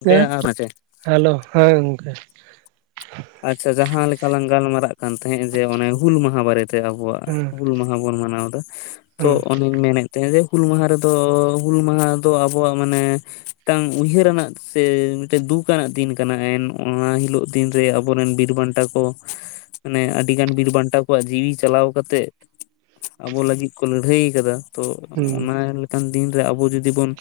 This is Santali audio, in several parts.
ᱜᱚᱝᱠᱮ ᱟᱨ ᱢᱟᱪᱮ ᱦᱮᱞᱳ, ᱦᱮᱸ ᱜᱚᱝᱠᱮ᱾ ᱟᱪᱪᱷᱟ ᱡᱟᱦᱟᱸ ᱞᱮᱠᱟ ᱞᱟᱝ ᱜᱟᱞᱢᱟᱨᱟᱜ ᱠᱟᱱ ᱛᱟᱦᱮᱸᱫ ᱡᱮ ᱚᱱᱮ ᱦᱩᱞ ᱢᱟᱦᱟ ᱵᱟᱨᱮᱛᱮ? ᱟᱵᱚᱣᱟᱜ ᱦᱮᱸ ᱦᱩᱞ ᱢᱟᱦᱟ ᱵᱚᱱ ᱢᱟᱱᱟᱣ ᱫᱟ ᱛᱚ ᱦᱮᱸ ᱚᱱᱮᱧ ᱢᱮᱱᱮᱫ, [inaudible] ᱦᱩᱞ ᱢᱟᱦᱟ ᱨᱮᱫᱚ ᱦᱩᱞ ᱢᱟᱦᱟ ᱫᱚ ᱟᱵᱚᱣᱟᱜ ᱢᱟᱱᱮ, ᱢᱤᱫᱴᱟᱝ ᱩᱭᱦᱟᱹᱨᱟᱱᱟᱜ ᱥᱮ ᱢᱤᱫᱴᱟᱝ ᱫᱩᱠ ᱟᱱᱟᱜ ᱫᱤᱱ ᱠᱟᱱᱟ ᱮᱱ ᱚᱱᱟ ᱦᱤᱞᱳᱜ ᱫᱤᱱ ᱟᱵᱚᱨᱮᱱ ᱵᱤᱨ ᱵᱟᱱᱴᱟ ᱠᱚ ᱢᱟᱱᱮ ᱟᱹᱰᱤ ᱜᱟᱱ ᱵᱤᱨ ᱵᱟᱱᱴᱟ ᱠᱚᱣᱟᱜ ᱡᱤᱣᱤ ᱪᱟᱞᱟᱣ ᱠᱟᱛᱮᱜ ᱟᱵᱚ ᱞᱟᱹᱜᱤᱫ ᱠᱚ ᱞᱟᱹᱲᱦᱟᱹᱭ ᱠᱟᱫᱟ ᱛᱚ ᱦᱩᱸ ᱚᱱᱟ ᱞᱮᱠᱟᱱ ᱫᱤᱱᱨᱮ ᱟᱵᱚ ᱡᱚᱫᱤ ᱵᱚᱱ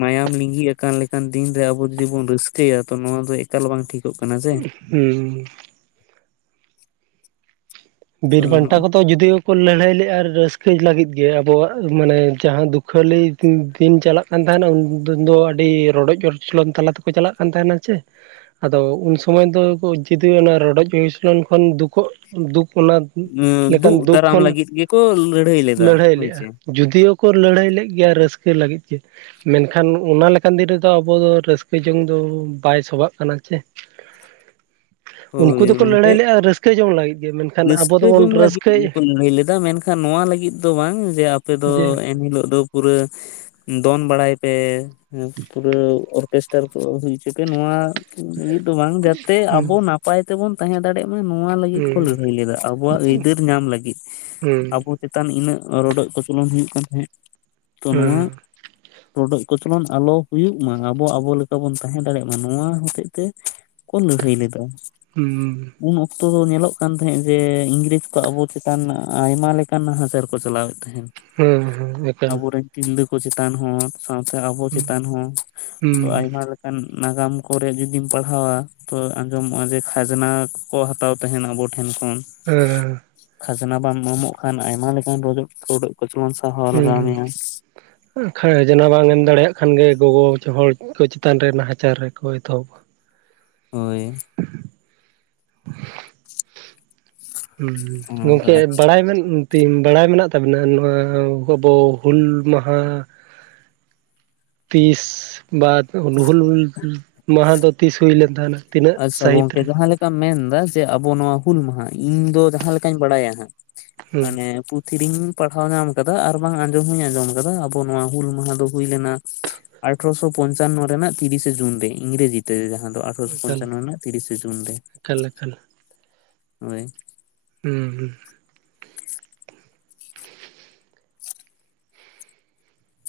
ᱢᱟᱭᱟᱢ ᱞᱤᱸᱜᱤ ᱟᱠᱟᱱ ᱞᱮᱠᱟᱱ ᱫᱤᱱ ᱨᱮ ᱟᱵᱚ ᱡᱩᱫᱤ ᱵᱚᱱ ᱨᱟᱹᱥᱠᱟᱹᱭᱟ ᱛᱚ ᱱᱚᱣᱟ ᱫᱚ ᱮᱠᱟᱞ ᱵᱟᱝ ᱴᱷᱤᱠ ᱡᱩᱛᱩᱜ ᱠᱟᱱᱟ ᱥᱮ᱾ ᱦᱩᱸ ᱛᱚ ᱵᱤᱨ ᱵᱟᱱᱴᱟ ᱠᱚ ᱛᱚ ᱡᱩᱫᱤᱭᱳ ᱠᱚ ᱞᱟᱹᱲᱦᱟᱹᱭ ᱞᱮᱜᱼᱟ ᱨᱟᱹᱥᱠᱟᱹᱭ ᱞᱟᱹᱜᱤᱫ ᱜᱮ ᱟᱵᱚᱣᱟᱜ ᱢᱟᱱᱮ ᱡᱟᱦᱟᱸ ᱫᱩᱠᱷᱟᱹᱞᱤ ᱫᱤᱱ ᱪᱟᱞᱟᱜ ᱠᱟᱱ ᱛᱟᱦᱮᱱᱟ ᱩᱱ ᱫᱤᱱ ᱫᱚ ᱟᱹᱰᱤ ᱨᱚᱰᱚᱡ ᱠᱚᱪᱚᱞᱚᱱ ᱛᱟᱞᱟ ᱛᱮᱠᱚ ᱪᱟᱞᱟᱜ ᱠᱟᱱ ᱛᱟᱦᱮᱱᱟ ᱪᱮ ᱟᱫᱚ ᱩᱱ ᱥᱚᱢᱚᱭ ᱫᱚ ᱡᱩᱫᱤ ᱚᱱᱟ ᱨᱚᱰᱚᱡ ᱠᱚᱪᱚᱞᱚᱱ ᱠᱷᱚᱱ ᱫᱩᱠᱚᱜ ᱫᱩᱠ ᱚᱱᱟ ᱞᱮᱠᱟᱱ ᱫᱩᱜ ᱫᱩᱠ ᱫᱟᱨᱟᱢ ᱠᱷᱚᱱ ᱞᱟᱹᱜᱤᱫ ᱜᱮᱠᱚ ᱞᱟᱹᱲᱦᱟᱹᱭ ᱞᱮᱫᱟ ᱞᱟᱹᱲᱦᱟᱹᱭ ᱦᱳᱭ ᱞᱮᱜᱼᱟ ᱪᱮ᱾ ᱡᱩᱫᱤᱭᱳ ᱠᱚ ᱞᱟᱹᱲᱦᱟᱹᱭ ᱞᱮᱫ ᱜᱮᱭᱟ ᱨᱟᱹᱥᱠᱟᱹ ᱞᱟᱹᱜᱤᱫ ᱜᱮ᱾ ᱢᱮᱱᱠᱷᱟᱱ ᱚᱱᱟ ᱞᱮᱠᱟᱱ ᱫᱤᱱ ᱨᱮᱫᱚ ᱟᱵᱚ ᱫᱚ ᱨᱟᱹᱥᱠᱟᱹ ᱡᱚᱝ ᱫᱚ ᱵᱟᱭ ᱥᱚᱵᱷᱟᱜ ᱠᱟᱱᱟ ᱪᱮ᱾ ᱩᱱᱠᱩ ᱦᱳᱭ ᱫᱚᱠᱚ ᱜᱚᱝᱠᱮ ᱞᱟᱹᱲᱦᱟᱹᱭ ᱞᱮᱫᱼᱟ᱾ ᱨᱟᱹᱥᱠᱟᱹ ᱡᱚᱝ ᱞᱟᱹᱜᱤᱫ ᱜᱮ ᱢᱮᱱᱠᱷᱟᱱ ᱟᱵᱚ ᱨᱟᱹᱥᱠᱟᱹ ᱫᱚᱵᱚᱱ ᱡᱚᱝ ᱞᱟᱹᱜᱤᱫ ᱨᱟᱹᱥᱠᱟᱹᱭ ᱜᱮᱠᱚ ᱞᱟᱹᱲᱦᱟᱹᱭ ᱞᱮᱫᱟ ᱢᱮᱱ ᱠᱷᱟᱱ ᱱᱚᱣᱟ ᱞᱟᱹᱜᱤᱫ ᱫᱚ ᱵᱟᱝ ᱡᱮ ᱟᱯᱮ ᱫᱚ ᱡᱮ ᱮᱱᱦᱤᱞᱳᱜ ᱫᱚ ᱯᱩᱨᱟᱹ ᱫᱚᱱ ᱵᱟᱲᱟᱭ ᱯᱮ ᱯᱩᱨᱟᱹ ᱚᱨᱠᱮᱥᱴ ᱰᱠᱟᱨ ᱠᱚ ᱦᱩᱭᱪᱚ ᱯᱮ ᱱᱚᱣᱟ ᱞᱟᱹᱜᱤᱫ ᱫᱚ ᱵᱟᱝ ᱡᱟᱛᱮ ᱦᱩᱸ ᱟᱵᱚ ᱱᱟᱯᱟᱭ ᱛᱮᱵᱚᱱ ᱛᱟᱦᱮᱸ ᱫᱟᱲᱮᱮᱜ ᱱᱚᱣᱟ ᱞᱟᱹᱜᱤᱫ ᱠᱚ ᱦᱩᱸ ᱞᱟᱹᱲᱦᱟᱹᱭ ᱞᱮᱫᱟ ᱟᱵᱚᱣᱟᱜ ᱟᱹᱭᱫᱟᱹᱨ ᱧᱟᱢ ᱞᱟᱹᱜᱤᱫ ᱦᱩᱸ ᱟᱵᱚ ᱪᱮᱛᱟᱱ ᱤᱱᱟᱹᱜ ᱨᱚᱰᱚᱡ ᱠᱚᱪᱚᱞᱚᱱ ᱦᱩᱭᱩᱜ ᱠᱟᱱ ᱛᱟᱦᱮᱸᱫ ᱛᱚ ᱱᱚᱣᱟ ᱦᱩᱸ ᱨᱚᱰᱚᱡ ᱠᱚᱪᱞᱚᱱ ᱟᱞᱚ ᱦᱩᱭᱩᱜ ᱢᱟ ᱟᱵᱚ ᱟᱵᱚ ᱞᱮᱠᱟ ᱵᱚᱱ ᱛᱟᱦᱮᱸ ᱫᱟᱲᱮᱭᱟᱜ ᱢᱟ ᱱᱚᱣᱟ ᱦᱚᱛᱮᱡ ᱛᱮ ᱠᱩ ᱞᱟᱹᱲᱦᱟᱹᱭ ᱞᱮᱫᱟ᱾ ᱦᱩᱸ ᱩᱱ ᱚᱠᱛᱚ ᱫᱚ ᱧᱮᱞᱚᱜ ᱠᱟᱱ ᱛᱟᱦᱮᱸᱜ ᱡᱮ ᱤᱝᱨᱮᱡᱽ ᱠᱚᱣᱟᱜ ᱟᱵᱚ ᱪᱮᱛᱟᱱ ᱟᱭᱢᱟ ᱞᱮᱠᱟᱱ ᱱᱟᱦᱟᱪᱟᱨ ᱠᱚ ᱪᱟᱞᱟᱣᱮᱫ ᱛᱟᱦᱮᱸᱫ᱾ ᱦᱮᱸ ᱦᱮᱸ ᱮᱠᱟᱱ ᱟᱵᱚᱨᱮᱱ ᱛᱤᱨᱞᱟᱹ ᱠᱚ ᱪᱮᱛᱟᱱ ᱦᱚᱸ ᱥᱟᱶᱛᱮ ᱟᱵᱚ ᱦᱩᱸ ᱪᱮᱛᱟᱱ ᱦᱚᱸ ᱦᱩᱸ ᱟᱭᱢᱟ ᱞᱮ ᱱᱟᱜᱟᱢ ᱠᱚᱨᱮ ᱡᱩᱫᱤᱢ ᱯᱟᱲᱦᱟᱣᱟ ᱛᱚ ᱟᱸᱡᱚᱢᱚᱜᱼᱟ ᱡᱮ ᱠᱷᱟᱡᱽᱱᱟ ᱠᱚ ᱦᱟᱛᱟᱣ ᱛᱟᱦᱮᱱᱟ ᱟᱵᱚ ᱴᱷᱮᱱ ᱠᱷᱚᱱ᱾ ᱦᱮᱸ ᱠᱷᱟᱡᱽᱱᱟ ᱵᱟᱢ ᱮᱢᱚᱜ ᱠᱷᱟᱱ ᱟᱭᱢᱟ ᱞᱮᱠᱟᱱ ᱨᱰᱚᱜ ᱨᱚᱰᱚᱜ ᱠᱚᱪᱚᱞᱚᱱ ᱥᱟᱦᱟᱣ ᱞᱟᱜᱟᱣ ᱢᱮᱭᱟ᱾ ᱦ [inaudible] ᱠᱷᱟᱡᱱᱟ ᱵᱟᱝ ᱮᱢ ᱫᱟᱲᱮᱭᱟᱜ ᱠᱷᱟᱱ ᱜᱮ ᱜᱚᱜᱚ ᱦᱚᱲ ᱠᱚ ᱪᱮᱛᱟᱱ ᱨᱮ ᱱᱟᱦᱟᱪᱟᱨ ᱨᱮᱠᱚ ᱮᱛᱚᱦᱚᱵ ᱦᱳᱭ ᱚᱱᱮ ᱚᱱᱠᱟ ᱜᱚᱝᱠᱮ ᱟᱨ ᱪᱮᱫ ᱵᱟᱲᱟᱭᱢ ᱵᱮᱱ ᱵᱟᱲᱟᱭ ᱢᱮᱱᱟᱜ ᱛᱟᱵᱚᱱᱟ ᱱᱚᱣᱟ ᱟᱵᱚ ᱦᱩᱞ ᱢᱟᱦᱟ ᱛᱤᱥ ᱵᱟᱛ ᱦᱩᱞᱩᱞ ᱢᱟᱦᱟ ᱫᱚ ᱛᱤᱥ ᱦᱩᱭᱞᱱ ᱛᱟᱦᱮᱱᱟ? ᱛᱤᱱᱟᱹᱜ ᱥᱟᱹᱦᱤᱛ ᱢᱮᱱ ᱮᱫᱟ ᱡᱮ ᱟᱵᱚ ᱱᱚᱣᱟ ᱦᱩᱞ ᱢᱟᱦᱟ ᱤᱧ ᱫᱚ ᱡᱟᱦᱟᱸ ᱞᱮᱠᱟᱧ ᱵᱟᱲᱟᱭᱟ ᱦᱟᱸᱜ ᱦᱩᱸ ᱢᱟᱱᱮ ᱯᱷᱤᱨᱤᱧ ᱯᱟᱲᱦᱟᱣ ᱧᱟᱢ ᱟᱠᱟᱫᱟ ᱟᱨ ᱵᱟᱝ ᱟᱸᱡᱚᱢ ᱦᱚᱧ ᱟᱸᱡᱚᱢ ᱟᱠᱟᱫᱟ ᱾ᱟᱵᱚ ᱱᱚᱣᱟ ᱦᱩᱞ ᱢᱟᱦᱟ ᱫᱚ ᱦᱩᱭ ᱞᱮᱱᱟ ᱟᱴᱷᱨᱚᱥᱚ ᱯᱚᱧᱪᱟᱱᱱᱚ ᱨᱮᱱᱟᱜ ᱛᱤᱨᱤᱥᱮ ᱡᱩᱱ ᱨᱮ ᱤᱝᱨᱮᱡᱤᱛᱮ ᱡᱟᱦᱟᱸ ᱫᱚ ᱟᱴᱷᱮᱨᱚᱥᱚ ᱮᱠᱟᱞ ᱯᱚᱧᱪᱟᱱᱱᱚ ᱨᱮᱱᱟᱜ ᱛᱤᱨᱤᱥᱮ ᱡᱩᱱ ᱨᱮ ᱮᱠᱟᱞ ᱮᱠᱟᱞ ᱦᱳᱭ᱾ ᱦᱩᱸ ᱦᱩᱸ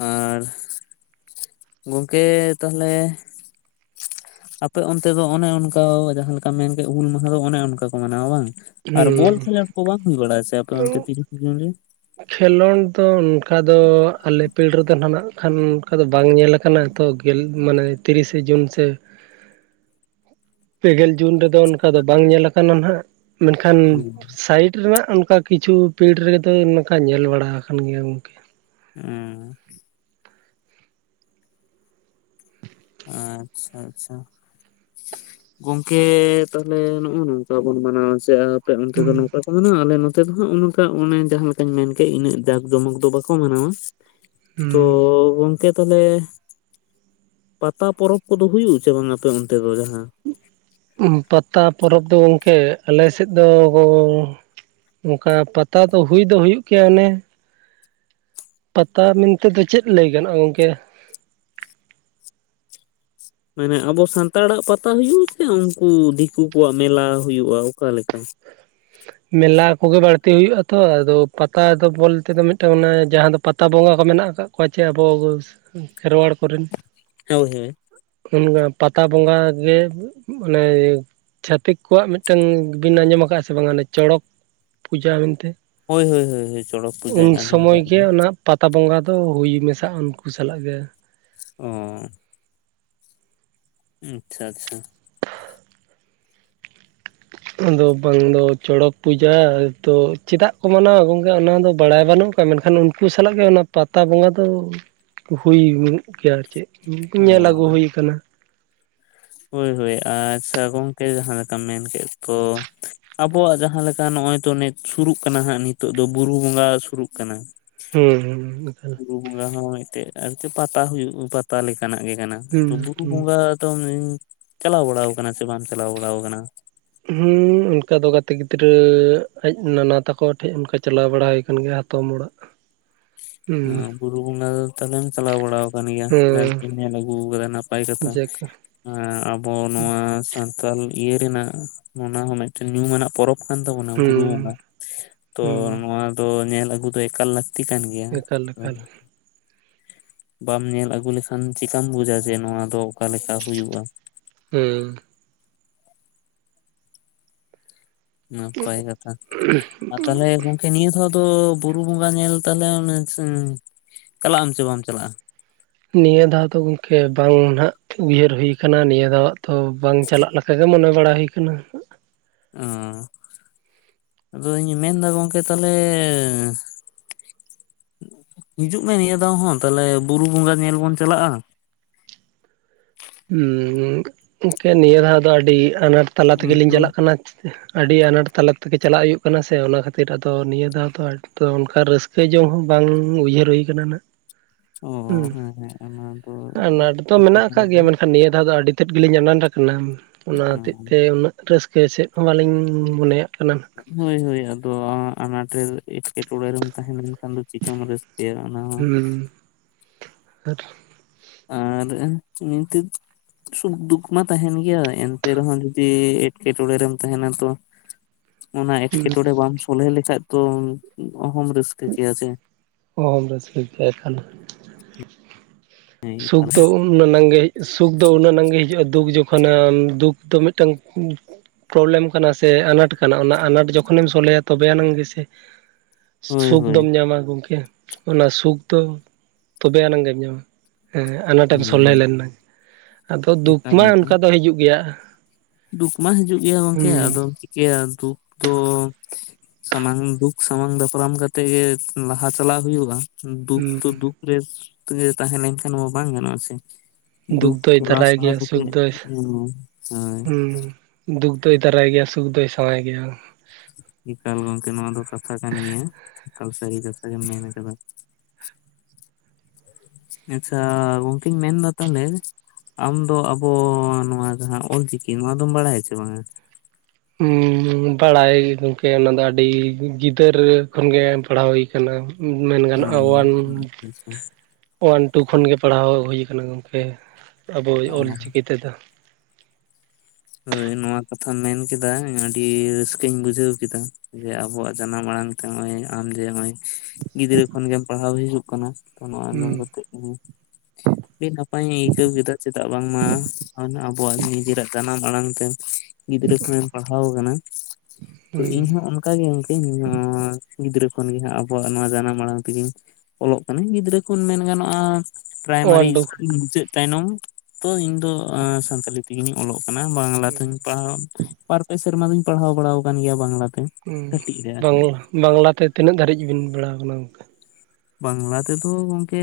ᱟᱨ ᱜᱚᱝᱠᱮ ᱛᱟᱦᱚᱞᱮ ᱟᱯᱮ ᱚᱱᱛᱮ ᱫᱚ ᱚᱱᱮ ᱚᱱᱠᱟ ᱡᱟᱦᱟᱸ ᱞᱮᱠᱟᱢ ᱢᱮᱱ ᱠᱮᱫᱮᱜ ᱦᱩᱞ ᱢᱟᱦᱟ ᱫᱚ ᱚᱱᱮ ᱚᱱᱠᱟ ᱠᱚ ᱢᱟᱱᱟᱣᱟ ᱵᱟᱝ᱾ ᱦᱩᱸ ᱟᱨ ᱵᱚᱞ ᱦᱩᱸ ᱠᱷᱮᱞᱟ ᱠᱚ ᱵᱟᱝ ᱦᱩᱭ ᱵᱟᱲᱟᱜ ᱟᱪᱮᱚᱱ ᱛᱤᱨᱤᱥ ᱡᱩᱱ ᱨᱮ ᱠᱷᱮᱞᱳᱰ ᱫᱚ ᱚᱱᱠᱟ ᱫᱚ ᱟᱞᱮ ᱯᱤᱲ ᱨᱮᱫᱚ ᱦᱚᱸ ᱱᱟᱜ ᱠᱷᱟᱱ ᱚᱱᱠᱟ ᱫᱚ ᱵᱟᱝ ᱧᱮᱞᱟ ᱟᱠᱟᱱᱟ ᱛᱚ, ᱜᱮᱞ ᱢᱟᱱᱮ ᱛᱤᱨᱤᱥᱮ ᱡᱩᱱ ᱥᱮ, ᱯᱮᱜᱮᱞ ᱡᱩᱱ ᱨᱮᱫᱚ ᱚᱱᱠᱟ ᱫᱚ ᱵᱟᱝ ᱧᱮᱞ ᱠᱟᱱᱟ ᱱᱟᱦᱟᱜ ᱢᱮᱱᱠᱷᱟᱱ ᱥᱟᱭᱤᱴ ᱨᱮᱱᱟᱜ ᱚᱱᱠᱟ ᱠᱤᱪᱷᱩ ᱯᱤᱲ ᱨᱮᱜᱮ ᱛᱚ ᱱᱚᱠᱟ ᱧᱮᱞ ᱵᱟᱲᱟ ᱟᱠᱟᱱ ᱜᱮᱭᱟ ᱜᱚᱝᱠᱮ᱾ ᱦᱸ, ᱟᱪᱪᱷᱟ ᱟᱪᱪᱷᱟ, ᱜᱚᱝᱠᱮ ᱛᱟᱦᱚᱞᱮ ᱱᱚᱜᱼᱚᱭ ᱱᱚᱝᱠᱟ ᱵᱚᱱ ᱢᱟᱱᱟᱣᱟ ᱪᱮ ᱟᱯᱮ ᱚᱱᱛᱮ ᱫᱚ ᱦᱩᱸ ᱱᱚᱝᱠᱟ ᱟᱞᱮ ᱱᱚᱛᱮ ᱫᱚ ᱦᱟᱸᱜ ᱚᱱᱚᱱᱠᱟ ᱚᱱᱮ ᱡᱟᱦᱟᱸ ᱞᱮᱠᱟᱧ ᱢᱮᱱ ᱠᱮᱜ ᱤᱱᱟᱹᱜ ᱡᱟᱠ ᱡᱚᱢᱚᱠ ᱫᱚ ᱵᱟᱠᱚ ᱢᱟᱱᱟᱣᱟ᱾ ᱛᱚ ᱦᱩᱸ ᱜᱚᱝᱠᱮ ᱛᱟᱦᱚᱞᱮ, ᱯᱟᱛᱟ ᱯᱚᱨᱚᱵᱽ ᱠᱚᱫᱚ ᱦᱩᱭᱩᱜᱼᱟᱥᱮ ᱵᱟᱝ ᱟᱯᱮ ᱚᱱᱛᱮ ᱫᱚ ᱡᱟᱦᱟᱸ? ᱯᱟᱛᱟ ᱯᱚᱨᱚᱵᱽ ᱫᱚ ᱜᱚᱝᱠᱮ ᱟᱞᱮᱥᱮᱜ ᱫᱚ ᱜᱚ ᱚᱱᱠᱟ ᱯᱟᱛᱟ ᱫᱚ ᱦᱩᱭ ᱫᱚ ᱦᱩᱭᱩᱜ ᱜᱮᱭᱟ ᱚᱱᱮ, ᱯᱟᱛᱟ ᱢᱮᱱᱛᱮᱫᱚ ᱪᱮᱫ ᱞᱟᱹᱭ ᱜᱟᱱᱚᱜᱼᱟ ᱜᱚᱝᱠᱮ? ᱢᱟᱱᱮ ᱟᱵᱚ ᱥᱟᱱᱛᱟᱲᱟᱜ ᱯᱟᱛᱟ ᱦᱩᱭᱩᱜ ᱥᱮ ᱩᱱᱠᱩ ᱫᱤᱠᱩ ᱠᱚᱣᱟᱜ ᱢᱮᱞᱟ ᱦᱩᱭᱩᱜᱼᱟ ᱚᱠᱟᱞᱮᱠᱟ᱾ [inaudible] ᱢᱮᱞᱟ ᱠᱚᱜᱮ ᱵᱟᱹᱲᱛᱤ ᱦᱩᱭᱩᱜᱼᱟ ᱛᱚ ᱟᱫᱚ ᱯᱟᱛᱟ ᱫᱚ ᱵᱚᱞᱛᱮ ᱫᱚ ᱢᱤᱫᱴᱟᱝ ᱚᱱᱟ ᱡᱟᱦᱟᱸ ᱫᱚ ᱯᱟᱛᱟ ᱵᱚᱸᱜᱟ ᱠᱚ ᱢᱮᱱᱟᱜ ᱟᱠᱟᱫ, ᱯᱟᱪᱷᱮ ᱟᱵᱚ ᱠᱚ ᱠᱷᱮᱨᱣᱟᱲ ᱠᱚᱨᱮᱱ ᱦᱚᱭ ᱦᱚᱭ, ᱚᱱᱠᱟ ᱯᱟᱛᱟ ᱵᱚᱸᱜᱟ ᱜᱮ ᱢᱟᱱᱮ ᱪᱷᱟᱹᱛᱤᱠ ᱠᱚᱣᱟᱜ ᱢᱤᱫᱴᱟᱝ ᱵᱤᱱ ᱟᱸᱡᱚᱢ ᱟᱠᱟᱫᱼᱟ ᱥᱮ ᱵᱟᱝᱟ ᱪᱚᱲᱚᱠ ᱯᱩᱡᱟᱹ ᱢᱮᱱᱛᱮ, ᱦᱳᱭ ᱦᱳᱭ ᱦᱳᱭ ᱦᱳᱭ ᱪᱚᱲᱚᱠ ᱯᱩᱡᱟᱹᱧ ᱩᱱ ᱟᱸᱡᱚᱢ ᱥᱚᱢᱚᱭ ᱠᱟᱜ ᱜᱮ᱾ ᱚᱱᱟ ᱯᱟᱛᱟ ᱵᱚᱸᱜᱟ ᱫᱚ ᱦᱩᱭ ᱢᱮᱥᱟᱜ ᱩᱱᱠᱩ ᱥᱟᱞᱟᱜ ᱜᱮ᱾ ᱚᱸᱻ ᱟᱪᱪᱷᱟ ᱟᱪᱪᱷᱟ᱾ ᱟᱫᱚ ᱵᱟᱝ ᱫᱚ ᱪᱚᱲᱚᱠ ᱯᱩᱡᱟᱹ ᱛᱚ ᱪᱮᱫᱟᱜ ᱠᱚ ᱢᱟᱱᱟᱣᱟ ᱜᱚᱝᱠᱮ ᱚᱱᱟᱫᱚ ᱵᱟᱲᱟᱭ ᱵᱟᱹᱱᱩᱜ, [unintelligible] ᱢᱮᱱᱠᱷᱟᱱ ᱩᱱᱠᱩ ᱥᱟᱞᱟᱜ ᱜᱮ ᱚᱱᱟ ᱯᱟᱛᱟ ᱵᱚᱸᱜᱟ ᱫᱚ ᱦᱩᱭ ᱜᱮᱭᱟ ᱟᱨ ᱪᱮᱜ, [unintelligible] ᱚ ᱧᱮᱞ ᱟᱹᱜᱩ ᱦᱩᱭ ᱟᱠᱟᱱᱟ᱾ ᱦᱳᱭ ᱦᱳᱭ ᱟᱪᱪᱷᱟ ᱜᱚᱝᱠᱮ ᱡᱟᱦᱟᱸ ᱞᱮᱠᱟᱢ ᱢᱮᱱ ᱠᱮᱜ ᱛᱚ ᱟᱵᱚᱣᱟᱜ ᱡᱟᱦᱟᱸ ᱞᱮᱠᱟ ᱱᱚᱜᱼᱚᱭ ᱛᱚ ᱱᱮᱨᱹᱴᱵᱥᱩᱨᱩᱜ ᱠᱟᱱᱟ ᱦᱟᱸᱜ ᱱᱤᱛᱚᱜ ᱫᱚ ᱵᱩᱨᱩ ᱵᱚᱸᱜᱟ ᱥᱩᱨᱩᱜ ᱠᱟᱱᱟ᱾ ᱦᱩᱸ ᱦᱩᱸ ᱚᱱᱠᱟ᱾ ᱚᱱᱟ ᱦᱚᱸ ᱢᱤᱜ ᱴᱮᱜ ᱟᱨ ᱯᱟᱛᱟ ᱦᱩᱭᱩᱜ ᱯᱟᱛᱟ ᱞᱮᱠᱟᱱᱟᱜ ᱜᱮ ᱠᱟᱱᱟ᱾ ᱦᱩᱸ ᱛᱚ ᱵᱩᱨᱩ ᱦᱩᱸ ᱵᱚᱸᱜᱟ ᱫᱚᱢ ᱪᱟᱞᱟᱣ ᱵᱟᱲᱟ ᱟᱠᱟᱱᱟ ᱥᱮ ᱵᱟᱢ ᱪᱟᱞᱟᱣ ᱵᱟᱲᱟ ᱟᱠᱟᱱᱟ? ᱦᱩᱸ ᱚᱱᱠᱟ ᱫᱚ ᱜᱟᱛᱮ ᱜᱤᱫᱽᱨᱟᱹ ᱟᱡ ᱱᱟᱱᱟ ᱛᱟᱠᱚ ᱴᱷᱮᱜ ᱚᱱᱠᱟ ᱪᱟᱞᱟᱣ ᱵᱟᱲᱟ ᱦᱩᱭ ᱠᱟᱱ ᱜᱮᱭᱟ ᱦᱟᱛᱚᱢ ᱚᱲᱟᱜ, [inaudible] ᱦᱚᱸ ᱵᱩᱨᱩ ᱵᱚᱸᱜᱟ ᱫᱚ ᱛᱟᱦᱞᱮᱢ ᱪᱟᱞᱟᱣ ᱵᱟᱲᱟ ᱠᱟᱱ ᱜᱮᱭᱟ ᱡᱟᱜ ᱜᱮᱢ ᱦᱩᱸ ᱧᱮᱞ ᱟᱹᱜᱩ ᱠᱟᱫᱟ ᱱᱟᱯᱟᱭ ᱠᱟᱛᱷᱟ, ᱡᱟᱠ ᱮᱸ ᱟᱵᱚ ᱱᱚᱣᱟ ᱥᱟᱱᱛᱟᱞ ᱤᱭᱟᱹ ᱨᱮᱱᱟᱜ ᱚᱱᱟ ᱦᱚᱸ ᱢᱤᱫᱴᱮᱱ ᱧᱩᱢᱟᱱᱟᱜ ᱯᱚᱨᱚᱵᱽ, ᱠᱟᱱ ᱛᱟᱵᱚᱱᱟ ᱵᱩᱨᱩ ᱵᱚᱸᱜᱟ ᱦᱩᱸ ᱛᱚ ᱦᱩᱸ ᱱᱚᱣᱟ ᱫᱚ ᱧᱮᱞ ᱟᱹᱜᱩ ᱫᱚ ᱮᱠᱟᱞ ᱞᱟᱹᱠᱛᱤ ᱠᱟᱱ, ᱮᱠᱟᱞ ᱮᱠ ᱦᱚᱸ ᱵᱟᱢ ᱧᱮᱞ ᱟᱹᱜᱩ ᱞᱮᱠᱷᱟᱱ ᱪᱮᱠᱟᱢ ᱵᱩᱡᱟ ᱡᱮ ᱱᱚᱣᱟ ᱫᱚ ᱚᱠᱟᱞᱮᱠᱟ ᱦᱩᱭᱩᱜᱼᱟ᱾ ᱦᱩᱸ ᱱᱟᱯᱟᱭ ᱠᱟᱛᱷᱟ, ᱟ ᱛᱟᱦᱚᱞᱮ ᱱᱤᱭᱟᱹ ᱫᱷᱟᱣ ᱫᱚ ᱵᱩᱨᱩ ᱵᱚᱸᱜᱟ ᱧᱮᱞ ᱛᱟᱦᱚᱞᱮ ᱚᱱᱮ ᱪᱟᱞᱟᱜ ᱟᱢ ᱥᱮ ᱵᱟᱢ ᱪᱟᱞᱟᱜᱼᱟ? ᱱᱤᱭᱟᱹ ᱫᱷᱟᱣ ᱫᱚ ᱜᱚᱝᱠᱮ ᱵᱟᱝ ᱱᱟᱜ ᱩᱭᱦᱟᱹᱨ ᱦᱩᱭ ᱟᱠᱟᱱᱟ ᱱᱤᱭᱟᱹ ᱫᱷᱟᱣ ᱟᱜ ᱛᱚ ᱵᱟᱝ ᱪᱟᱞᱟᱜ, ᱚᱱᱠᱟ ᱜᱮ ᱢᱚᱱᱮ ᱵᱟᱲᱟ ᱦᱩᱭ ᱟᱠᱟᱱᱟ᱾ ᱚᱦ ᱟᱫᱚ ᱤᱧ ᱢᱮᱱᱫᱟ ᱜᱚᱝᱠᱮ ᱛᱟᱦᱞᱮ᱾ ᱦᱤᱡᱩᱜ ᱢᱮ ᱱᱤᱭᱟᱹ ᱫᱷᱟᱣ ᱦᱚᱸ ᱛᱟᱦᱞᱮ ᱵᱩᱨᱩ ᱵᱚᱸᱜᱟ ᱧᱮᱞ ᱵᱚᱱ ᱪᱟᱞᱟᱜᱼᱟ᱾ ᱦᱮᱸ ᱜᱚᱝᱠᱮ ᱱᱤᱭᱟᱹ ᱫᱷᱟᱣ ᱫᱚ ᱟᱹᱰᱤ ᱟᱱᱟᱴ ᱛᱟᱞᱟ ᱛᱮᱜᱮᱞᱤᱧ ᱛᱚ ᱪᱟᱞᱟᱜ ᱠᱟᱱᱟ᱾ ᱟᱹᱰᱤ ᱟᱱᱟᱴ ᱛᱟᱞᱟ ᱛᱮᱜᱮ ᱪᱟᱞᱟᱜ ᱦᱩᱭᱩᱜ ᱠᱟᱱᱟ ᱥᱮ ᱚᱱᱟ ᱠᱷᱟᱹᱛᱤᱨ ᱟᱫᱚ ᱱᱤᱭᱟᱹ ᱫᱷᱟᱣ ᱫᱚ ᱚᱱᱠᱟ ᱨᱟᱹᱥᱠᱟᱹ ᱥᱮ ᱡᱚᱢ ᱦᱚᱸ ᱵᱟᱝ ᱩᱭᱦᱟᱹᱨ ᱦᱩᱭ ᱟᱠᱟᱱᱟ ᱱᱟᱜ᱾ ᱚ ᱦᱩᱸ ᱦᱮᱸ ᱦᱮᱸ ᱚᱱᱟ ᱫᱚ ᱟᱱᱟᱴ ᱫᱚ ᱢᱮᱱᱟᱜ ᱟᱠᱟᱫ ᱜᱮᱭᱟ [unintelligible] ᱢᱮᱱᱠᱷᱟᱱ ᱱᱤᱭᱟᱹ ᱫᱷᱟᱣ ᱫᱚ ᱟᱹᱰᱤ ᱛᱮᱫ ᱜᱮᱞᱤᱧ ᱟᱱᱟᱴ ᱟᱠᱟᱱᱟ, ᱚᱱᱟ ᱦᱚᱛᱮᱡ ᱛᱮ ᱩᱱᱟᱹᱜ ᱨᱟᱹᱥᱠᱟᱹ ᱪᱮᱫ ᱦᱚᱸ ᱵᱟᱹᱞᱤᱧ ᱢᱚᱱᱮᱭᱟᱜ ᱠᱟᱱᱟ᱾ ᱦᱳᱭ ᱦᱳᱭ ᱟᱫᱚ ᱟᱱᱟᱴ ᱨᱮ ᱮᱴᱠᱮᱴᱚᱬᱮ ᱨᱮᱢ ᱛᱟᱦᱮᱸ ᱞᱮᱱᱠᱷᱟᱱ ᱫᱚ ᱪᱮᱠᱟᱢ ᱨᱟ. ᱥᱠᱟ. ᱭᱟ ᱚᱱᱟ ᱦᱚᱸ ᱦᱩᱸ ᱟᱨ ᱟᱨ ᱱᱤᱛ ᱥᱩᱠ ᱫᱩᱠ ᱢᱟ ᱛᱟᱦᱮᱱ ᱜᱮᱭᱟ ᱮᱱᱛᱮ ᱨᱮᱦᱚᱸ ᱡᱩᱫᱤ ᱮᱸᱴᱠᱮᱴᱚᱲᱮ ᱨᱮᱢ ᱛᱟᱦᱮᱱᱟ ᱛᱚ ᱚᱱᱟ ᱮᱸᱴᱠᱮᱴᱚᱲᱮ ᱵᱟᱢ ᱥᱚᱞᱦᱮ ᱞᱮᱠᱷᱟᱡ ᱫᱚ ᱚᱦᱚᱢ ᱨᱟᱹᱥᱠᱟᱹ ᱠᱮᱭᱟ ᱥᱮ ᱚᱦᱚᱢ ᱨᱟᱹᱥᱠᱟ ᱠᱮᱭᱟ ᱮᱠᱷᱟᱱ᱾ ᱦᱮᱸ ᱥᱩᱠ ᱮᱠᱟᱞ, ᱫᱚ ᱩᱱᱟᱜ ᱱᱟᱝ ᱜᱮ ᱥᱩᱠ ᱫᱚ ᱩᱱᱟᱹᱜ ᱱᱟᱝ ᱜᱮ ᱦᱤᱡᱩᱜᱼᱟ, ᱫᱩᱠ ᱡᱚᱠᱷᱚᱱᱮ ᱫᱩᱠ ᱫᱚ ᱢᱤᱫᱴᱟᱝ ᱯᱨᱚᱵᱞᱮᱢ ᱠᱟᱱᱟ ᱥᱮ ᱟᱱᱟᱴ ᱠᱟᱱᱟ ᱚᱱᱟ ᱟᱱᱟᱴ ᱡᱚᱠᱷᱚᱱᱮᱢ ᱥᱚᱞᱦᱮᱭᱟ ᱛᱚᱵᱮ ᱟᱱᱟᱝ ᱜᱮᱥᱮ᱾ ᱦᱳᱭ ᱥᱩᱠ ᱦᱳᱭ ᱫᱚᱢ ᱧᱟᱢᱟ ᱜᱚᱝᱠᱮ ᱚᱱᱟ ᱥᱩᱠ ᱫᱚ ᱛᱚᱵᱮ ᱟᱱᱟᱝ ᱜᱮᱢ ᱧᱟᱢᱟ᱾ ᱦᱮᱸ ᱟᱱᱟᱴᱮᱢ ᱦᱳᱭ ᱥᱚᱞᱦᱮ ᱞᱮᱱᱟ, ᱟᱫᱚ ᱫᱩᱠ ᱮᱠᱟᱞ ᱢᱟ ᱮᱠᱟᱞ ᱚᱱᱠᱟ ᱫᱚ ᱦᱤᱡᱩᱜ ᱜᱮᱭᱟ᱾ ᱫᱩᱠ ᱢᱟ ᱦᱤᱡᱩᱜ ᱜᱮᱭᱟ ᱜᱚᱝᱠᱮ ᱦᱩᱸ ᱟᱫᱚᱢ ᱪᱤᱠᱟᱹᱭᱟ ᱫᱩᱠ ᱫᱚ᱾ ᱥᱟᱢᱟᱝ ᱫᱩᱠ ᱥᱟᱢᱟᱝ ᱫᱟᱯᱨᱟᱢ ᱠᱟᱛᱮ ᱜᱮ ᱞᱟᱦᱟ ᱪᱟᱞᱟᱜ ᱦᱩᱭᱩᱜᱼᱟ᱾ ᱫᱩᱠ ᱦᱩᱸ ᱛᱚ ᱫᱩᱠ ᱨᱮ ᱛᱮᱜᱮ ᱛᱟᱦᱮᱸ ᱞᱮᱱᱠᱷᱟᱱ ᱢᱟ ᱵᱟᱝ ᱜᱟᱱᱚᱜᱼᱟ ᱥᱮ᱾ ᱫᱩᱠ ᱫᱚᱭ ᱴᱮᱞᱟᱣ ᱫᱟᱨᱟᱭ ᱥᱟᱦᱟ ᱜᱮᱭᱟ ᱥᱩᱠ ᱠᱟᱛᱮᱜ ᱫᱚᱭ ᱦᱮᱸ, ᱟᱨ ᱦᱩᱸ ᱫᱩᱠ ᱫᱚᱭ ᱫᱟᱨᱟᱭ ᱜᱮᱭᱟ ᱥᱩᱠ ᱫᱚᱭ ᱥᱟᱶᱟᱭ ᱜᱮᱭᱟ᱾ ᱮᱠᱟᱞ ᱜᱚᱝᱠᱮ ᱱᱚᱣᱟ ᱫᱚ ᱠᱟᱛᱷᱟ ᱠᱟᱱ ᱜᱮᱭᱟ ᱮᱠᱟᱞ ᱥᱟᱹᱨᱤ ᱠᱟᱛᱷᱟ ᱜᱮᱢ ᱢᱮᱱ ᱟᱠᱟᱫᱟ᱾ [inaudible] ᱟᱪᱪᱷᱟ ᱜᱚᱝᱠᱮᱧ ᱢᱮᱱᱫᱟ ᱛᱟᱦᱞᱮ ᱟᱢ ᱫᱚ ᱟᱵᱚ ᱱᱚᱣᱟ ᱡᱟᱸᱦᱟᱸ ᱚᱞᱪᱤᱠᱤ ᱱᱚᱣᱟ ᱫᱚᱢ ᱵᱟᱲᱟᱭᱟᱪᱮ ᱵᱟᱝ-ᱟ᱾ ᱦᱮᱸ ᱵᱟᱲᱟᱭ ᱜᱮ ᱜᱚᱢᱠᱮ ᱚᱱᱟ ᱫᱚ ᱟᱹᱰᱤ ᱜᱤᱫᱟᱹᱨ ᱠᱷᱚᱱᱜᱮ ᱯᱟᱲᱦᱟᱣ ᱦᱩᱭ ᱟᱠᱟᱱᱟ᱾ ᱢᱮᱱ ᱚ ᱜᱟᱱᱚᱜᱼᱟ ᱚᱳᱣᱟᱱ ᱟᱪᱪᱷᱟ ᱳᱣᱟᱱ ᱴᱩ ᱠᱷᱚᱱ ᱜᱮ ᱯᱟᱲᱦᱟᱣ ᱦᱩᱭ ᱟᱠᱟᱱᱟ ᱜᱚᱢᱠᱮ ᱟᱵᱚᱭ ᱚᱞ ᱟᱪᱪᱷᱟ ᱪᱤᱠᱤ ᱛᱮᱫᱚ᱾ ᱦᱳᱭ ᱱᱚᱶᱟ ᱠᱟᱛᱷᱟᱢ ᱢᱮᱱ ᱠᱮᱫᱟ ᱟᱹᱰᱤ ᱨᱟᱹᱥᱠᱟᱹᱧ ᱵᱩᱡᱷᱟᱹᱣ ᱠᱮᱫᱟ᱾ ᱡᱮ ᱟᱵᱚᱣᱟᱜ ᱡᱟᱱᱟᱢ ᱟᱲᱟᱝ ᱛᱮ ᱱᱚᱜ-ᱚᱭ ᱟᱢ ᱡᱮ ᱱᱚᱜ-ᱚᱭ ᱜᱤᱫᱽᱨᱟᱹ ᱠᱷᱚᱱᱜᱮᱢ ᱯᱟᱲᱦᱟᱣ ᱦᱤᱡᱩᱜ ᱠᱟᱱᱟ᱾ ᱛᱚ ᱱᱚᱣᱟ ᱟᱸᱡᱚᱢ ᱦᱩᱸ ᱠᱟᱛᱮ ᱟᱹᱰᱤ ᱱᱟᱯᱟᱭᱤᱧ ᱟᱹᱭᱠᱟᱹᱣ ᱠᱮᱫᱟ ᱪᱮᱫᱟᱜ ᱵᱟᱝᱢᱟ ᱟᱵᱚᱣᱟᱜ ᱱᱤᱡᱮᱨᱟᱜ ᱡᱟᱱᱟᱢ ᱟᱲᱟᱝ ᱛᱮ ᱜᱤᱫᱽᱨᱟᱹ ᱠᱷᱚᱱᱮᱢ ᱯᱟᱲᱦᱟᱣ ᱟᱠᱟᱱᱟ ᱛᱚ ᱦᱩᱸ ᱤᱧ ᱦᱚᱸ ᱚᱱᱠᱟ ᱜᱮ ᱜᱚᱝᱠᱮ ᱤᱧ ᱦᱚᱸ ᱜᱤᱫᱽᱨᱟᱹ ᱠᱷᱚᱱᱜᱮ ᱟᱵᱚᱣᱟᱜ ᱱᱚᱣᱟ ᱡᱟᱱᱟᱢ ᱟᱲᱟᱝ ᱛᱮᱜᱮᱧ ᱚᱞᱚᱜ ᱠᱟᱹᱱᱟᱹᱧ ᱾ᱜᱤᱫᱽᱨᱟᱹ ᱠᱷᱚᱱ ᱢᱮᱱ ᱜᱟᱱᱚᱜᱼᱟ, ᱯᱨᱟᱭᱢᱟᱨᱤ ᱳᱣᱟᱱ ᱴᱩ ᱤᱥᱠᱩᱞ ᱢᱩᱪᱟᱹᱫ ᱛᱟᱭᱱᱚᱢ ᱛᱚ ᱤᱧᱫᱚ ᱥᱟᱱᱛᱟᱞᱤ ᱛᱮᱜᱮᱧ ᱚᱞᱚᱜ-ᱟ᱾ ᱵᱟᱝᱞᱟ ᱛᱮᱦᱚᱧ ᱦᱩᱸ ᱯᱟᱲᱦᱟᱣ ᱵᱟᱨ ᱯᱮ ᱥᱮᱨᱢᱟ ᱫᱩᱧ ᱯᱟᱲᱦᱟᱣ ᱵᱟᱲᱟ ᱟᱠᱟᱱ ᱜᱮᱭᱟ ᱵᱟᱝᱞᱟᱛᱮ᱾ ᱠᱟᱹᱴᱤᱡ ᱨᱮ ᱟᱨ ᱪᱮᱫ ᱵᱟᱝᱞᱟ ᱵᱟᱝ ᱞᱟᱛᱮ ᱛᱤᱱᱟᱹᱜ ᱫᱷᱟᱹᱨᱤᱡ ᱵᱤᱱ ᱵᱟᱲ ᱟᱠᱟᱱᱟ ᱚᱱᱠᱟᱼᱼ ᱵᱟᱝᱞᱟ ᱛᱮᱫᱚ ᱜᱚᱝᱠᱮ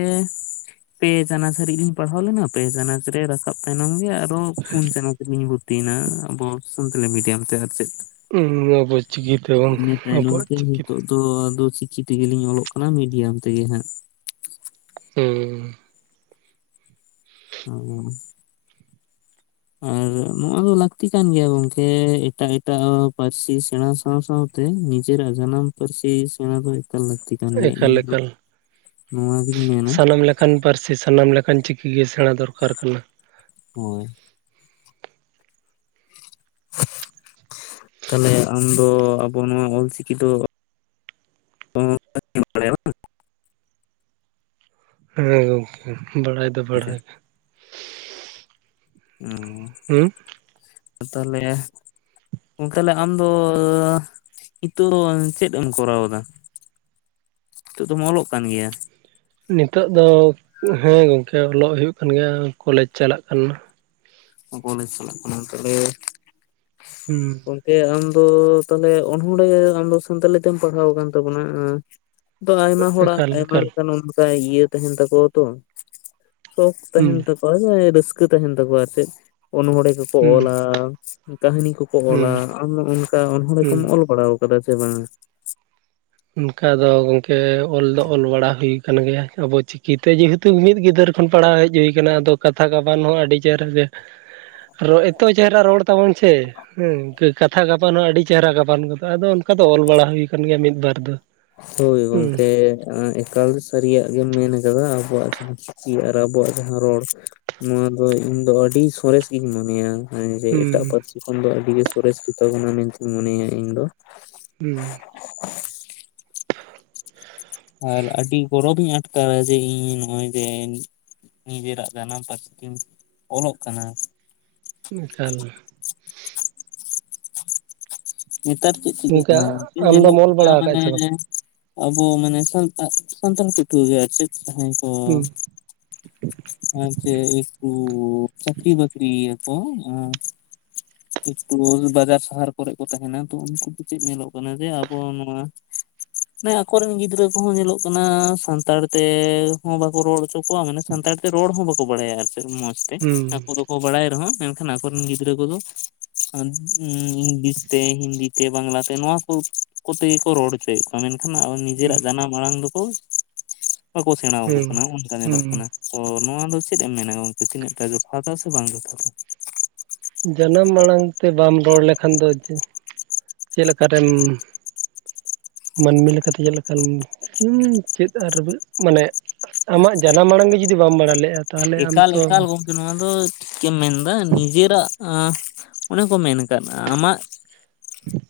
ᱯᱮ ᱪᱟᱱᱟᱪ ᱦᱟᱹᱨᱤᱡ ᱞᱤᱧ ᱯᱟᱲᱦᱟᱣ ᱞᱮᱱᱟ ᱯᱮ ᱪᱟᱱᱟᱪ ᱨᱮ ᱨᱟᱠᱟᱵ ᱛᱟᱭᱱᱚᱢ ᱜᱮᱼᱼ ᱟᱨᱚ ᱯᱩᱱ ᱪᱟᱱᱟᱪ ᱛᱮᱞᱤᱧ ᱵᱷᱩᱨᱛᱤᱭ ᱮᱱᱟ ᱟᱵᱚ ᱥᱟᱱᱛᱟᱞᱤ ᱢᱤᱰᱤᱭᱟᱢ ᱛᱮ ᱟᱨ ᱪᱮᱫ ᱟᱵᱚ ᱪᱤᱠᱤᱛᱮ ᱵᱟᱝ ᱟᱵᱚᱣᱟᱜ ᱪᱤᱠᱤ ᱚ ᱟᱫᱚ ᱪᱤᱠᱤ ᱛᱮᱜᱮᱞᱤᱧ ᱚᱞᱚᱜ ᱠᱟᱱᱟ ᱢᱤᱰᱤᱭᱟᱢ ᱛᱮᱜᱮ ᱦᱟᱸᱜ ᱦᱮᱸᱻ ᱦᱻ ᱟᱨ ᱱᱚᱶᱟ ᱫᱚ ᱞᱟᱹᱠᱛᱤ ᱠᱟᱱ ᱜᱮᱭᱟ ᱜᱚᱝᱠᱮ ᱮᱴᱟᱜ ᱮᱴᱟᱜ ᱯᱟᱹᱨᱥᱤ ᱥᱮᱬᱟ ᱥᱟᱶ ᱥᱟᱶ ᱛᱮ ᱱᱤᱡᱮᱨᱟᱜ ᱡᱟᱱᱟᱢ ᱯᱟᱹᱨᱥᱤ ᱥᱮᱬᱟ ᱫᱚ ᱮᱠᱟᱞ ᱞᱟᱹᱠᱛᱤᱼᱼ ᱜᱮ ᱮᱠᱟᱞ ᱤᱧ ᱫᱚ ᱮᱠᱟᱞ ᱱᱚᱣᱟ ᱜᱤᱧ ᱢᱮᱱᱟ ᱥᱟᱱᱟᱢ ᱞᱮᱠᱟᱱ ᱯᱟᱹᱨᱥᱤ ᱥᱟᱱᱟᱢ ᱞᱮᱠᱟᱱ ᱪᱤᱠᱤ ᱜᱮ ᱥᱮᱬᱟ ᱫᱚᱨᱠᱟᱨ ᱠᱟᱱᱟ ᱦᱳᱭ ᱛᱟᱦᱞᱮ ᱟᱢ ᱫᱚ ᱟᱵᱚ ᱱᱚᱣᱟ ᱚᱞ ᱪᱤᱠᱤ ᱫᱚᱼᱼ [unintelligible] ᱦᱮᱸ ᱜᱚᱢᱠᱮ ᱵᱟᱲᱟᱭ ᱫᱚ ᱜᱚᱝᱠᱮ ᱵᱟᱲᱟᱭ ᱦᱩᱸ ᱛᱟᱦᱚᱞᱮ ᱛᱟᱦᱚᱞᱮ ᱟᱢᱫᱚ ᱱᱤᱛᱚᱜ ᱪᱮᱫ ᱮᱢ ᱠᱚᱨᱟᱣ ᱮᱫᱟ? ᱱᱤᱛᱚᱜ ᱫᱚᱢ ᱚᱞᱚᱜ ᱠᱟᱱ ᱜᱮᱭᱟ᱾ ᱱᱤᱛᱚᱜ ᱫᱚ ᱦᱮᱸ ᱜᱚᱝᱠᱮ ᱚᱞᱚᱜ ᱦᱩᱭᱩᱜ ᱠᱟᱱ ᱜᱮᱭᱟ ᱠᱚᱞᱮᱡᱽ ᱪᱟᱞᱟᱜ ᱠᱟᱱᱟ᱾ ᱠᱚᱞᱡᱽ ᱪᱟᱞᱟᱜ ᱠᱟᱱᱟ ᱛᱟᱦᱚᱞᱮ ᱦᱩᱸ ᱜᱚᱢᱠᱮ ᱟᱢ ᱫᱚ ᱛᱟᱦᱞᱮ ᱚᱱᱚᱲᱦᱮ ᱟᱢ ᱥᱟᱱᱛᱟᱞᱤ ᱛᱮᱢ ᱯᱟᱲᱦᱟᱣ ᱟᱠᱟᱱ ᱛᱟᱵᱚᱱᱟ᱾ ᱟ ᱟᱭᱢᱟ ᱦᱚᱲᱟᱜ ᱮᱠᱟᱞ ᱟᱭᱢᱟ ᱮᱠᱟᱞ ᱞᱮᱠᱟᱱ ᱚᱱᱠᱟ ᱤᱭᱟᱹ ᱛᱟᱦᱮᱱ ᱛᱟᱠᱚᱣᱟ ᱛᱚ ᱥᱠᱷ ᱛᱟᱦᱮᱱ ᱦᱩᱸ ᱛᱟᱠᱚᱣᱟ ᱡᱮ ᱨᱟᱹᱥᱠᱟᱹ ᱛᱟᱦᱮᱱ ᱛᱟᱠᱚᱣᱟ ᱟᱨ ᱪᱮᱫ ᱚᱱᱚᱚᱲᱦᱮ ᱠᱚ ᱠᱚ ᱦᱩᱸ ᱚᱞᱟ ᱠᱟᱹᱦᱱᱤ ᱠᱚᱠᱚ ᱚᱞᱟ ᱦᱩᱸ ᱟᱢ ᱚᱱᱠᱟ ᱚᱱᱚᱲᱦᱮ ᱠᱚᱢ ᱦᱩᱸ ᱚᱞᱼᱼ ᱚᱞ ᱵᱟᱲᱟ ᱟᱠᱟᱫᱟ ᱥᱮ ᱵᱟᱝ? ᱚᱱᱠᱟ ᱫᱚ ᱜᱚᱝᱠᱮ ᱚᱞ ᱫᱚ ᱚᱞ ᱵᱟᱲᱟ ᱦᱩᱭ ᱠᱟᱱᱟᱱ ᱜᱮᱭᱟ ᱟᱵᱚ ᱪᱼᱼ ᱪᱤᱠᱤ ᱛᱮ ᱡᱮᱦᱮᱛᱩ ᱢᱤᱫ ᱜᱤᱫᱟᱹᱨ ᱠᱷᱚᱱ ᱯᱟᱲᱦᱟᱣ ᱦᱮᱡ ᱦᱩᱭ ᱠᱟᱱᱟ ᱟᱫᱚ ᱠᱟᱛᱷᱟ ᱜᱟᱵᱟᱱ ᱦᱚᱸ ᱟᱹᱰᱤ ᱪᱮᱦᱨᱟ ᱜᱮᱼᱼ ᱮᱛᱚ ᱪᱮᱦᱨᱟ ᱨᱚᱲ ᱛᱟᱵᱚᱱ ᱥᱮᱼᱼ ᱦᱩᱸ ᱠᱟᱛᱷᱟ ᱜᱟᱵᱟᱱ ᱦᱚᱸ ᱟᱹᱰᱤ ᱪᱮᱦᱨᱟ ᱜᱟᱵᱟᱱ ᱜᱫᱚᱜᱼᱟ ᱟᱫᱚ ᱚᱱᱠᱟ ᱫᱚ ᱚᱞ ᱵᱟᱲᱟ ᱦᱩᱭ ᱟᱠᱟᱱ ᱜᱮᱭᱟ ᱢᱤᱫ ᱵᱟᱨ ᱫᱚ ᱦᱳᱭ ᱦᱩᱸ ᱜᱚᱢᱠᱮ ᱮᱠᱟᱞ ᱥᱟᱹᱨᱤᱭᱟᱜ ᱜᱮᱢ ᱢᱮᱱ ᱠᱟᱫᱟ ᱟᱵᱚᱣᱟᱜ ᱡᱟᱦᱟᱸ ᱪᱤᱠᱤ ᱟᱨ ᱟᱵᱚᱣᱟᱜ ᱡᱟᱦᱟᱸ ᱨᱚᱲ ᱱᱚᱣᱟ ᱫᱚ ᱤᱧ ᱫᱚ ᱟᱹᱰᱤ ᱥᱚᱨᱮᱥ ᱜᱤᱧ ᱢᱚᱱᱮᱭᱟ᱾ ᱦᱮᱸ ᱡᱮ ᱮᱴᱟᱜ ᱦᱩᱸ ᱯᱟᱹᱨᱥᱤ ᱠᱷᱚᱱ ᱫᱚ ᱟᱹᱰᱤ ᱜᱮ ᱥᱚᱨᱮᱥ ᱜᱮᱛᱟᱵᱚᱱᱟ ᱢᱮᱱᱛᱤᱧ ᱢᱚᱱᱮᱭᱟ ᱤᱧ ᱫᱚ᱾ ᱦᱩᱸ ᱟᱨ ᱟᱹᱰᱤ ᱜᱚᱨᱚᱵᱤᱧ ᱟᱴᱠᱟᱨᱟ ᱡᱮ ᱤᱧ ᱱᱚᱜᱼᱚᱭ ᱡᱮᱼᱼ ᱱᱤᱡᱮᱨᱟᱜ ᱡᱟᱱᱟᱢ ᱯᱟᱹᱨᱥᱤ ᱛᱮᱧ ᱚᱞᱚᱜ ᱠᱟᱱᱟ᱾ ᱚᱱᱠᱷᱟᱱ ᱱᱮᱛᱟᱨ ᱪᱮᱫ ᱪᱤᱠᱟᱹᱜ ᱠᱟᱱᱟ ᱜᱚᱝᱠᱮ ᱟᱢᱫᱚᱢ ᱧᱮᱞᱚᱜ ᱚᱞ ᱠᱟᱱᱟ ᱵᱟᱲᱟ ᱟᱠᱟᱫ ᱢᱟᱱᱮᱼᱼ ᱪᱮ ᱵᱟᱝ ᱟᱵᱚ ᱢᱟᱱᱮ ᱥᱟᱱᱛᱟᱲ ᱥᱟᱱᱛᱟᱲ ᱯᱟᱹᱴᱷᱩᱣᱟᱹ ᱜᱮ ᱟᱨ ᱪᱮᱫ ᱦᱮᱸ ᱦᱩᱸ ᱟᱪᱪᱮ ᱤᱠᱩ ᱪᱠᱨᱤ ᱵᱠᱨᱤ ᱟᱠᱚ ᱤ ᱠᱩᱞ ᱵᱟᱡᱟᱨ ᱥᱟᱦᱟᱨ ᱠᱚᱨᱮᱜᱼᱼ ᱠᱚ ᱛᱟᱦᱮᱱᱟ ᱛᱚ ᱩᱱᱠᱩ ᱠᱚ ᱪᱮᱫ ᱧᱮᱞᱚᱜ ᱠᱟᱱᱟ ᱡᱮ ᱟᱵᱚ ᱱᱚᱣᱟ ᱢᱟᱱᱮ ᱟᱠᱚ ᱨᱮᱱ ᱜᱤᱫᱽᱨᱟᱹ ᱠᱚᱦᱚᱸ ᱧᱮᱞᱚᱜ ᱠᱟᱱᱟ ᱥᱟᱱᱛᱟᱲ ᱛᱮ ᱦᱚᱸ ᱵᱟᱠᱚ ᱨᱚᱲ ᱦᱚᱪᱚ ᱠᱚᱣᱟ ᱢᱟᱱᱮ ᱥᱟᱱᱛᱟᱲ ᱛᱮ ᱨᱚᱲ ᱦᱚᱸ ᱵᱟᱠᱚ ᱵᱟᱲᱟᱭᱟ ᱟᱨ ᱪᱮᱫ ᱢᱚᱸᱡᱽ ᱛᱮ᱾ ᱦᱩᱸ ᱟᱠᱚ ᱫᱚ ᱠᱚ ᱵᱟᱲᱟᱭ ᱨᱮᱦᱚᱸ ᱢᱮᱱᱠᱷᱟᱱ ᱟᱠᱚ ᱨᱮᱱ ᱜᱤᱫᱽᱨᱟᱹ ᱠᱚᱫᱚ [inaudible] ᱤᱝᱞᱤᱥ ᱛᱮ, ᱦᱤᱱᱫᱤ ᱛᱮ, ᱵᱟᱝᱞᱟ ᱛᱮ ᱱᱚᱣᱟ ᱠᱚ, ᱠᱚ ᱛᱮᱜᱮ ᱠᱚ ᱨᱚᱲ ᱦᱚᱪᱚᱭᱮᱫ ᱠᱚᱣᱟ ᱢᱮᱱᱠᱷᱟᱱ ᱱᱟᱦᱟᱜ ᱦᱩᱸ ᱱᱤᱡᱮᱨᱟᱜ ᱡᱟᱱᱟᱢ ᱢᱟᱲᱟᱝ ᱫᱚᱠᱚ, ᱵᱟᱠᱚ ᱥᱮᱬᱟᱣ ᱟᱠᱚ ᱠᱟᱱᱟ ᱦᱩᱸ ᱚᱱᱠᱟ ᱧᱮᱞᱚᱜ ᱠᱟᱱᱟ᱾ ᱦᱩᱸ ᱚ ᱱᱚᱣᱟ ᱫᱚ ᱪᱮᱫ ᱮᱢ ᱢᱮᱱᱟ ᱜᱚᱝᱠᱮ ᱛᱤᱱᱟᱹᱜ ᱴᱟ ᱡᱚᱛᱷᱟᱛᱟ ᱥᱮ ᱵᱟᱝ ᱡᱚᱛᱷᱟᱛᱟ? ᱡᱟᱱᱟᱢ ᱟᱲᱟᱝ ᱛᱮ ᱵᱟᱢ ᱨᱚᱲ ᱞᱮᱠᱷᱟᱱ ᱫᱚ, ᱪᱮᱫ ᱞᱮᱠᱟᱨᱮᱢ ᱢᱟᱹᱱᱢᱤ ᱞᱮᱠᱟᱛᱮ ᱪᱮᱫ ᱞᱮᱠᱟᱱ ᱩᱸ ᱪᱮᱫ ᱟᱨ ᱢᱟᱱᱮ ᱟᱢᱟᱜ ᱡᱟᱱᱟᱢ ᱢᱟᱲᱟᱝ ᱜᱮ ᱡᱩᱫᱤ ᱵᱟᱢ ᱵᱟᱲᱟᱭ ᱞᱮᱜᱼᱟ, ᱛᱟᱦᱚᱞᱮ ᱟᱢ ᱮᱠᱟᱞ ᱛᱚ ᱮᱠᱟᱞ ᱜᱚᱝᱠᱮ ᱱᱚᱣᱟ ᱫᱚ ᱴᱷᱤᱠᱮᱢ ᱢᱮᱱᱫᱟ ᱱᱤᱡᱮᱨᱟᱜᱟᱸ ᱚᱱᱮ ᱠᱚ ᱢᱮᱱ ᱠᱟᱫ ᱟᱢᱟᱜ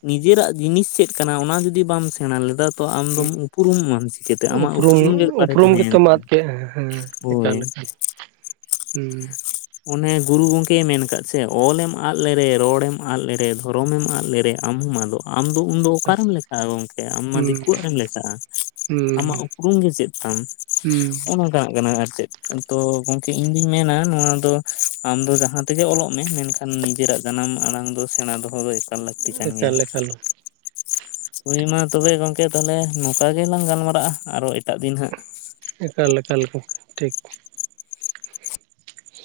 ᱱᱤᱡᱮᱨᱟᱜ ᱡᱤᱱᱤᱥ ᱪᱮᱫ ᱠᱟᱱᱟ ᱚᱱᱟ ᱡᱩᱫᱤ ᱵᱟᱢ ᱥᱮᱬᱟ ᱞᱮᱫᱟ, ᱛᱚ ᱟᱢᱫᱚᱢ ᱩᱯᱩᱨᱢᱚᱜ ᱟᱢ ᱪᱤᱠᱟᱹᱛᱮ ᱟᱢᱟᱜ ᱩᱯᱨᱩᱢ ᱜᱮ ᱚᱠᱟᱨᱮ ᱩᱯᱨᱩᱢ ᱛᱟᱦᱮᱸᱭᱮᱱ ᱜᱮᱛᱚᱢ ᱛᱟᱢᱟ᱾ ᱟᱫ ᱠᱮᱜᱼᱟ ᱦᱮᱸ ᱦᱳᱭ᱾ ᱮᱠᱟᱞ ᱮᱠᱟᱞ ᱦᱩᱸ᱾ ᱚᱱᱮ ᱜᱩᱨᱩ ᱜᱚᱝᱠᱮ ᱢᱮᱱ ᱠᱟᱫ ᱪᱷᱮ, ᱚᱞᱮᱢ ᱟᱫ ᱞᱮᱨᱮ, ᱨᱚᱲᱮᱢ ᱟᱫ ᱞᱮᱨᱮ, ᱫᱷᱚᱨᱚᱢᱮᱢ ᱟᱫ ᱞᱮᱨᱮ, ᱟᱢ ᱦᱚᱢ ᱟᱫᱚᱜ-ᱟ᱾ ᱟᱢ ᱫᱚ ᱩᱱᱫᱚ ᱮᱠᱟᱞ ᱚᱠᱟᱨᱮᱢ ᱞᱮᱠᱷᱟᱜᱼᱟ ᱜᱚᱝᱠᱮ ᱟᱢ ᱢᱟ ᱦᱩᱸ ᱫᱤᱠᱩᱣᱟᱜ ᱨᱮᱢ ᱞᱮᱠᱷᱟᱜᱼᱟ᱾ ᱦᱩᱸ ᱟᱢᱟᱜ ᱩᱯᱨᱩᱢ ᱜᱮ ᱪᱮᱫ ᱛᱟᱢ᱾ [inaudible] ᱦᱩᱸ ᱦᱮᱣᱟᱜ ᱠᱟᱱᱟ ᱟᱨ ᱪᱮᱫ, ᱛᱚ ᱜᱚᱝᱠᱮ ᱤᱧ ᱫᱩᱧ ᱢᱮᱱᱟ ᱱᱚᱣᱟ ᱛᱚ, ᱟᱢ ᱫᱚ ᱡᱟᱦᱟᱸ ᱛᱮᱜᱮ ᱚᱞᱚᱜ ᱢᱮ ᱢᱮᱱᱠᱷᱟᱱ ᱱᱤᱡᱮᱨᱟᱜ ᱡᱟᱱᱟᱢ ᱟᱲᱟᱝ ᱫᱚ ᱥᱮᱬᱟ ᱫᱚᱦᱚ ᱫᱚ ᱮᱠ ᱠᱟᱞ ᱞᱟᱹᱠᱛᱤ ᱠᱟᱱ ᱜᱮᱭᱟ᱾ ᱮᱠᱟᱞ ᱮᱠᱟᱞ ᱦᱳᱭ ᱢᱟ ᱛᱚᱵᱮ ᱜᱚᱝᱠᱮ ᱛᱟᱦᱞᱮ ᱱᱚᱝᱠᱟ ᱜᱮᱞᱟᱝ ᱜᱟᱞᱢᱟᱨᱟᱜᱼᱟ, ᱟᱨᱚ ᱮᱴᱟᱜ ᱫᱤᱱ ᱦᱟᱸᱜ ᱮᱠᱟᱞ ᱮᱠᱟᱞ [inaudible] ᱴᱷᱤᱠ᱾